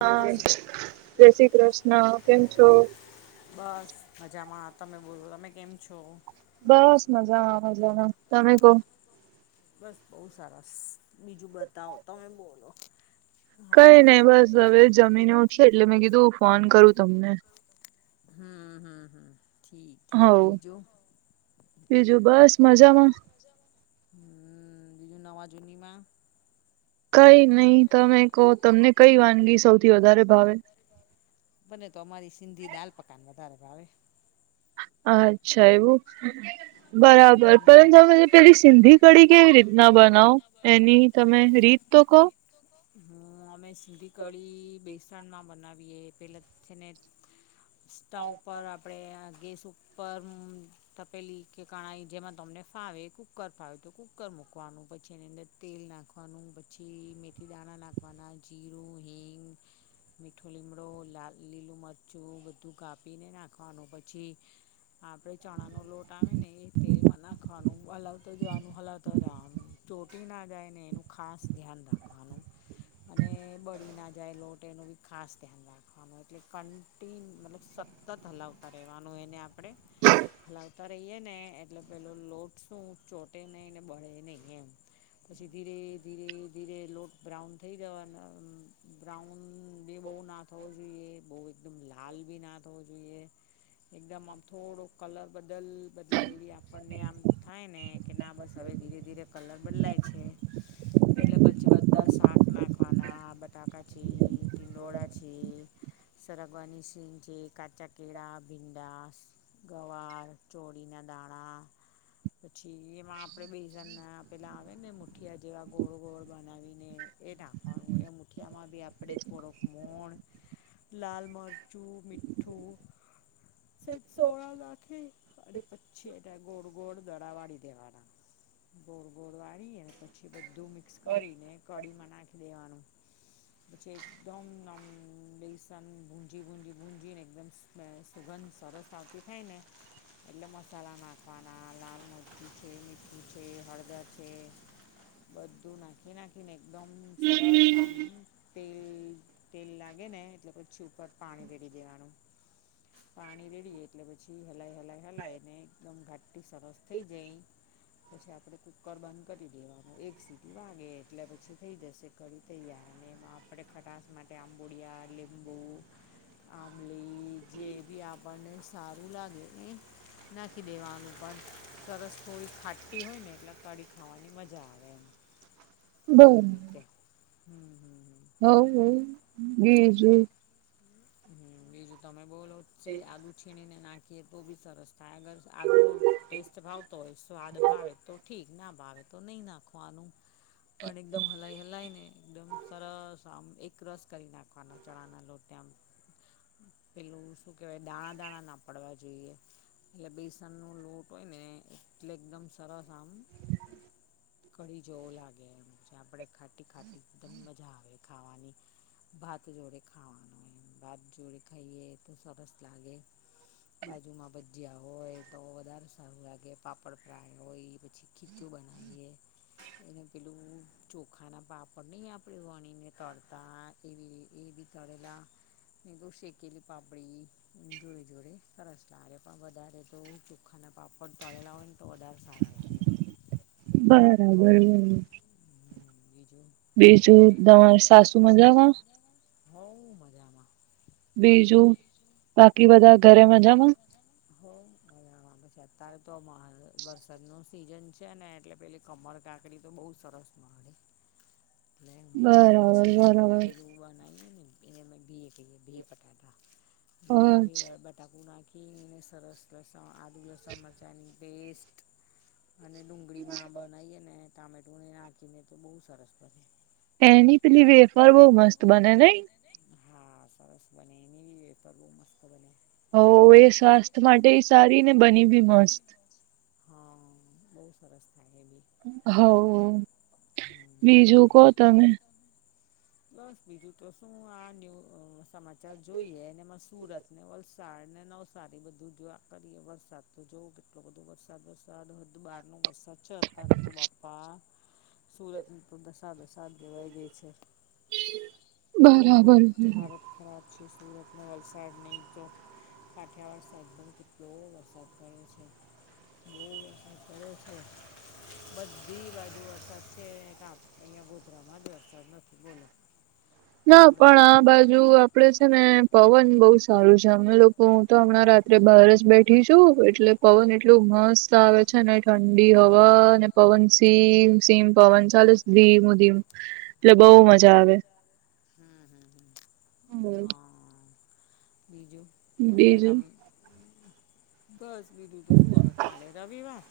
હા, જય શ્રી જય શ્રી કૃષ્ણ, કેમ છો? બસ મજામાં, તમે બોલો, તમે કેમ છો? બસ મજામાં મજામાં, તમે કો? બસ બહુ સારાસ, બીજું બતાવો, તમે બોલો. કઈ હા નહી બસ હવે જમીને ઉઠીએ એટલે મેં કીધું ફોન કરું તમને. હમ્મ, હમ્મ, હમ્મ, ઠીક, ઠીક હોવ બીજો? બીજું બસ મજામાં. હમ્મ, બીજું નવા જુનીમાં? કઈ નહી તમે કહો તમને કઈ વાનગી સૌથી વધારે ભાવે? બને તો અમારી સિંધી દાલ પકાન વધારે ભાવે. અચ્છા એવું, બરાબર હમ પરંતુ અમે પેલી સિંધી કઢી કેવી રીતના બનાવો એની તમે રીત તો કહો? હ અમે સીધી કઢી બેસણમાં બનાવીએ પેલા છે ને સ્ટવ પર આપણે ગેસ ઉપર તપેલી કે કાણાાઈ જેમાં તમને ફાવે કુકર ફાવે તો કુકર મૂકવાનું પછી એની અંદર તેલ નાખવાનું પછી મેથી દાણા નાખવાના, જીરું, હિંગ મીઠો લીમડો લા લીલું મરચું બધું કાપીને નાખવાનું પછી આપડે ચણા નો લોટ આવે ને એ તેલમાં નાખવાનું હલાવતો જવાનું. હલાવતા રેવાનું ચોંટી ના જાય ને એનું ખાસ ધ્યાન રાખવાનું. અને બળી ના જાય લોટ એનું બી ખાસ ધ્યાન રાખવાનું એટલે કન્ટિન મતલબ સ સતત હલાવતા રહેવાનું એને આપણે. આવતા રહીએ ને એટલે પેલો લોટ શું ચોટે નહીં ને બળે નહી એમ. પછી ધીરે ધીરે ધીરે લોટ બ્રાઉન થઈ જવા બ્રાઉન બે બહુ ના થવો જોઈએ બવ એકદમ લાલ ભી ના થવો જોઈએ. એકદમ આમ થોડો કલર બદલ બદલાય એવી આપણને આમ થાય ને કે ના બસ હવે ધીરે ધીરે કલર બદલાય છે એટલે બધ પછી બધા શાક નાખવાના બટાકા છે, ટિંડોડા છે સરગવાની સીન છે, કાચા કેળા, ભીંડા ગવાર, ચોળી ના દાણા પછી એમાં આપડે બેસણના પેલા આવેને મુઠિયા જેવા ગોળ ગોળ. બનાવીને એ નાાખવાનું એ મુઠિયામાં બી આપણે થોડોક મોણ લાલ મરચું, મીઠું, સોળ રાખે. અને પછી એ ગોળ ગોળ દરાવાડી દેવાના. ગોળ ગોળ વાળીને પછી બધું મિક્સ કરીને કડીીમાં નાખી દેવાનું. પછી એકદમ નોમ બેસન ભુંજી-ભુંજી-ભુંજી ને એકદમ બે સુગંધ સરસ આવતી થાય ને. એટલે મસાલા નાખવાના લાલ મરચી છે, મીઠું છે હળદર છે. બધું નાખી નાખીને એકદમ સરસ આમ તેલ તેલ લાગે ને એટલે પછી ઉપર પાણી રેડી દેવાનું. પાણી રેડીએ એટલે પછી હલાઈ હલાઈ-હલાઈ ને એકદમ ઘાટી સરસ થઈ જાય. પછી આપડણે કુકર બંધ કરી દેવાનો એક સી વાગે એટલે પછી થઈ જશે કડી તૈયાર અને એમાં આપે ખટાસ માટે આંબોડિયા, લીંબ લીંબુ, આમલી જે બી આપણને સારું લાગે એ નાખી દેવાનું પણ સરસ થોડી ખાટી હોય ને એટલે કઢી ખાવાની મજા આવે એમ. એવી રીતે હમ્મ-હમ્મ. હઉ બીજુ. હમ્મ બીજું તમે બોલો છેજ આદુ છીણીને નાખીએ તો બી સરસ આગર આદુનો ટેસ્ટ ભાવતો હોય સ્વાદ ભાવે તો ઠીક. ના ભાવે તો નહી નાખવાનું. પણ એકદમ હલાઈ હલાઇ ને એકદમ સરસ આમ એક ક્રસ કરી નાખવાના ચણાના લોટને આમ. પેલું શું કેહેવાય દાણા-દાણા ના પડવા જોઈએ. એટલે બેસન નું લોટ હોય ને એટલે એકદમ સરસ આમ કડી જવો લાગે આમ આપણે ખાટી-ખાટી એકદમ મજા આવે ખાવાની. ભાત જોડે ખવાનું એને. ભાત જોડે ખાઈએ તો સરસ લાગે બાજુમાં ભ ભજીયા હોય તો વધારે સારું લાગે પાપડ ફ્રાય હોય પછી ખીચું બનાઇએ. એને પેલું ચોખાના પાપડ નહી આપણેે વણીને તળતા. એવી એ બી તળેલા. નીબું શેકેલી પાપડી. જોડે-જોડે સરસ લાગે પણ વધારે તો ચોખાના પાપડ પળેલા હોય ને. તો વધારે સારા લાગે. બરાબર. હમ્મ બીજું. બીજું તમારે સાસુ મજામાં. હોવ મજામાં. બીજું બાકી બધા ઘરે મજામાં. હો એ હાં પછી અત્યારે તો માહલ વરસાદનો સિઝન છે ને એટલે પેલી. કમર કાંકડી તો બહુ સરસ મળે. એટલે મેં બરાબર પછી બરાબર પેલું બનાવીએ ને. એને અમે બીહ કહેએ બીહ પટાટા એલેમાં બી બ અ બટાકુ નાખીને સરસ લસણ આદુ લસણ મરચાની પેસ્ટ. અને ડુંગળીમાં બનાવીએ ને ટામેટુંને નાખીને તો બહુ સરસ પડે એની પેલી વેફર બોહ મસ્ત બને નઈ. હા સરસ બને એની વેફર બો મસ્ત બને. હો એ સ્વાસ્થ્ય માટેય સારી ને બની બી મસ્ત. હા બઉુ સરસ લાગેલી. હાવ બીજું કો તમે. બસ બીજું તો શું આ ન્યુ અ સમાચાર જોઈએ એનેમાં સુરત ને વલસાડ, ને નવસારી બધું જોયા કરીએ વરસાદ તો જોવો કેટલો બધો વરસાદ વરસે [unintelligible] નું વરસાદ છે અતારે તો બાપા. સુરતની તો દશા-દશા દેવાઈ ગઈ છે. બહું બરાબર જ હાલત ખરાબ છે સુરત ને વલસાડની તો. કાઠિયાવાળ [unintelligible] કેટલો વરસાદ પડ્યો છે. બોવ વરસાદ પડ્યો છે. બધી બાજુ વરસાદ છે. [unintelligible] અહિયાં ગોધરામાં જ વરસાદ નથી બોલો. ના પણ બરોડામાં આ બાજુ આપ પણે છે ને પવન બઉ સારું છે. અમે લોકો હું તો હમણાં રાત્રે બહાર જ બેઠી છું. એટલે પવન એટલુ મસ્ત આવે છે ને, ઠંડી હવા, ને પવન સીમ સીમ પવન ચાલે છ ધીમું-ધીમું, એટલે બઉ મજા આવે. હમ્મ-હમ્મ-હમ્મ. હા, હા હા. બીજું? તો હવે બીજું તમ બસ બીજું તો શું હવે કાલે રવિવાર.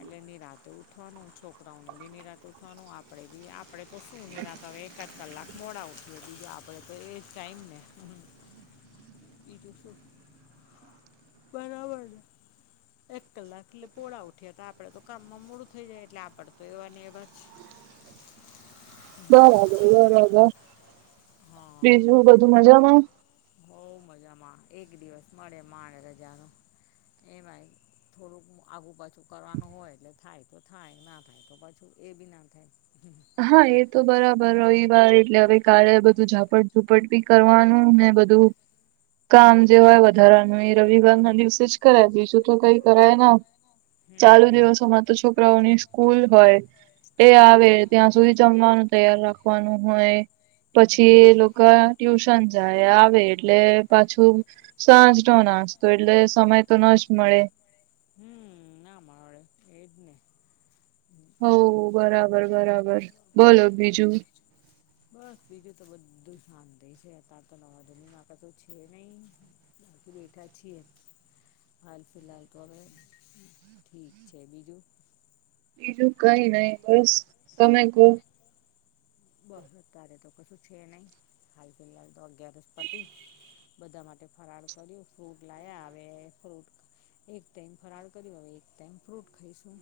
એટલે નિરાતે ઉઠવાનું. છોકરાઓને બી નિરાતે ઉઠવાનું, આપડે બી આપ પણે તો શું નીરાત હવે એકાદ કલાક મોડા ઉઠીએ, બીજું આપડે તો એજ ટાઈમ ને. બીજુ શું. બરાબર છે. એક કલાક એટલે પોળા ઉઠીએ તો આપડે તો કામમાં મોડું થઈ જાય એટલે આપડે તો એવાને એવા જ. બરાબર-બરાબર. હા. બીજું બધું મજામાં? હોઉ મજામાં. એક દિવસ મળે માંડ રજા, એમાંય થોડુંક આઘું પાછું કરવાનું હોય એટલે થાય તો થાય, ના થાય તો પાછું એ બી ના થાય. [inaudible] હા એ તો બરાબર. રવિવાર એટલે હવે કાલે બધું ઝાપટ ભુપટ બી કરવાનું ને બધું [inaudible] કામ જે હોય વધારાનું એ રવિવાર ના દિવસે જ કરાય બીજું તો કંઈ કરાય ના. ચાલુ હમ દિવસોમાં તો છોક કરાઓની સ્કૂલ હોય, એ હમ આવે ત્યાં સુધી જમવાનું તૈયાર રાખવાનું હોય પછી એ હમ લોકા ટ્યુશન જાય, આવે એટલે પાછું સાંજનો નાસ્તો એટલે સમય તો ન જ મળે. હમ્મ ના મળે, એજ ને. હોવ બરાબર-બરાબર. બોલો બીજું. બસ બીજું તો બધું શાંતિ છે. અતારે તો નવા જૂનીમાં કશું છે નહીં. બેઠા છીએ. હાલ ફિલહાલ તો હવે ઠીક છે બીજું. બીજું કંઈ નહીં. બસ તમે કહો. બહ અતારે તો કશું છે નહીં. હાલ ફિલહાલ તો અગિયારસ પતી. બધા માટે ફરાળ કર્યું, ફ્રૂટ લાયા. હવે ફ્રૂટ એક ટાઈમ ફરાળ કર્યું, હવે એક ટાઈમ ફ્રૂટ ખાઈશું.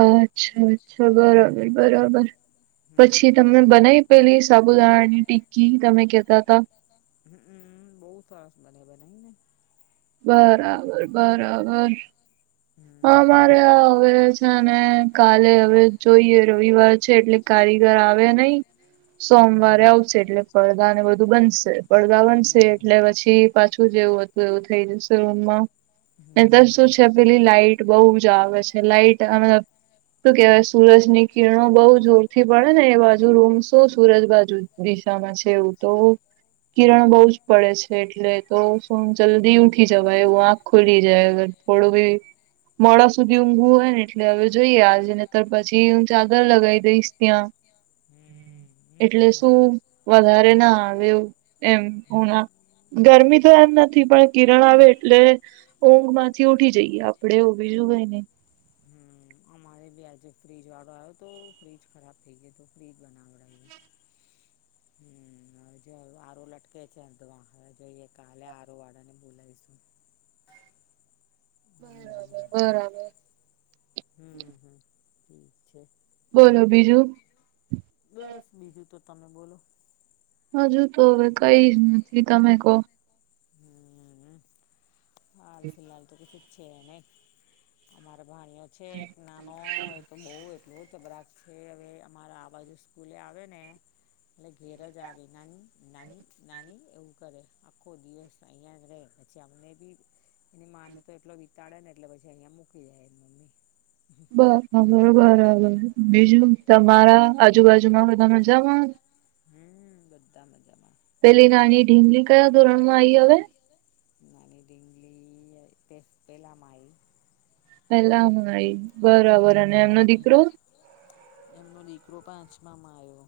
અચ્છા-અચ્છા. હમ બરાબર-બરાબર. પછી તમને બનાઈ પેલી સ સાબુદાણાની ટિકકી તમે કેતા તા. અમ્મ-હમ્મ. બઉ સરસ બને બનાઈ ને. બરાબર-બરાબર, હા. હમ મારે હવે છે ને કાલે હવે જોઈએ રવિવાર છે એટલે કારીગર આવે નહીં સોમવારે આવશે એટલે પડદા ને બધું બનશે પડદા બપોરે બનશે એટલે પછી પાછું જેવું હતું એવું થઈ જશે રૂમમાં ત શું છે પેલી લાઈટ બહુ જ આવે છે લાઈટ અને તો કેવાય સૂરજ ની કિરણો બહુ જોરથી પડે ને એ રોમ શો સુરત બાજુ દિશામાં છે એવું તો હમ. કિરણ હમ. બહુ જ પડે છે. એટલે તો શું જલ્દી ઉઠી જવાય એવું આંખ ખુલી જાય થોડું બી મોડા સુધી ઊંઘું હોય ને એટલે હવે જોઈએ આજે ને તો પછી હું ચાદર લગાવી દઈશ ત્યાં એટલે શું બરાબર વધારે ના આવે ઊંઘ એમ હ ગરમી તો એમ નથી પણ કિરણ આવે એટલે ઊંઘ માંથી ઉઠી જઈએ આપડે એવું બીજું કઈ નહી હમ અમારે ભી આજે ફ્રીજ વાળો આવ્યો તો ફ્રીજ ખરાબ થઈ ગયો તો ફ્રીજ બનાવડાવ્યું [inaudible] હમ હવે જો આરું લટકે છે અડધો વાખ જોઈએ કાલે આરોું વાળા ને બોલાવીશું બરાબર હમ હમ હમ ઠીક છે. બીજું બસ બીજું તો તમે બોલો હજુ તો હવે કઈ નથી તમે કો હમ [unintelligible] અમારે ભાણીઓ છે એક નાનો એ તો બઉ એટલું [unintelligible] છે હવે અમારા આ બાજુ સ્કૂલે આવે ને એટલે ઘેર જ આવે નાની નાની નાની એવું કરે આખો દિવસ અહીંયા જ રે છે આપણે બી એની માને તો એટલો વિતાડે ને એટલે પછી અહિયાયા મૂકી જાય એ મમ્મી બરોબર બીજું તમારા આજુબાજુમાં બધાં મજામાં હમ બધા મજામાં પેલી નાની ઢીંગલી કયા ધોરણ માં આઈ હવે નાની ડિંગગલી પહેલામાં આવી પેલામાંય બરાબર અને એમનો હમ દીકરો એમનો દીકરો પાંચમામાં આવ્યો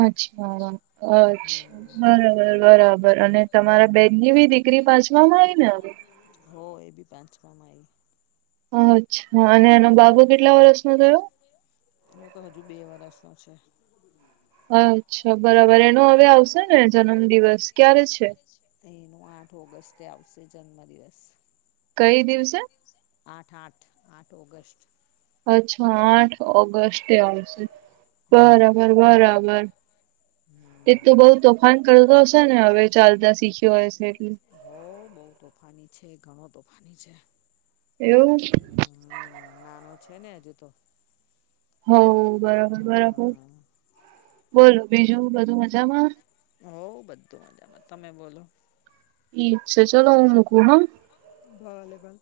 અચ્છા અચ્છા બરાબર હમ બરાબર અને તમારા બેનની બી દીકરી પાછવામાં આવી ને હવે હો એ બી પાંચમામાં આવી અચ્છા અને એનો બાબુ કેટલા વર્ષ નો થયો એ તો હજુ બે વર્ષ નો છે. અચ્છા બરાબર એનો હવે આવશે ને જન્મ દિવસ ક્યારે છે. એનો આઠ ઓગસ્ટે આવશે જન્મદિવસ કઈ દિવસે આઠ આઠ આઠ ઓગસ્ટ અચ્છા આઠ ઓગસ્ટે આવશે હા બરાબર બરાબર એ તો બઉ તોફાન કરતો હશે ને હવે ચાલતા શીખ્યો હોય છે એટલે હો બઉ તોફાની છે ઘણો તોફાની છે. એવું હ હમ નાનો છે ને હજુ તો હો બરોબર બરાબર હમ બોલો બીજું બધું મજામાં હો બધું મજામાં તમે બોલો ઈ ચાલો [inaudible] ાલો હું મકું હ ભલે ભલ.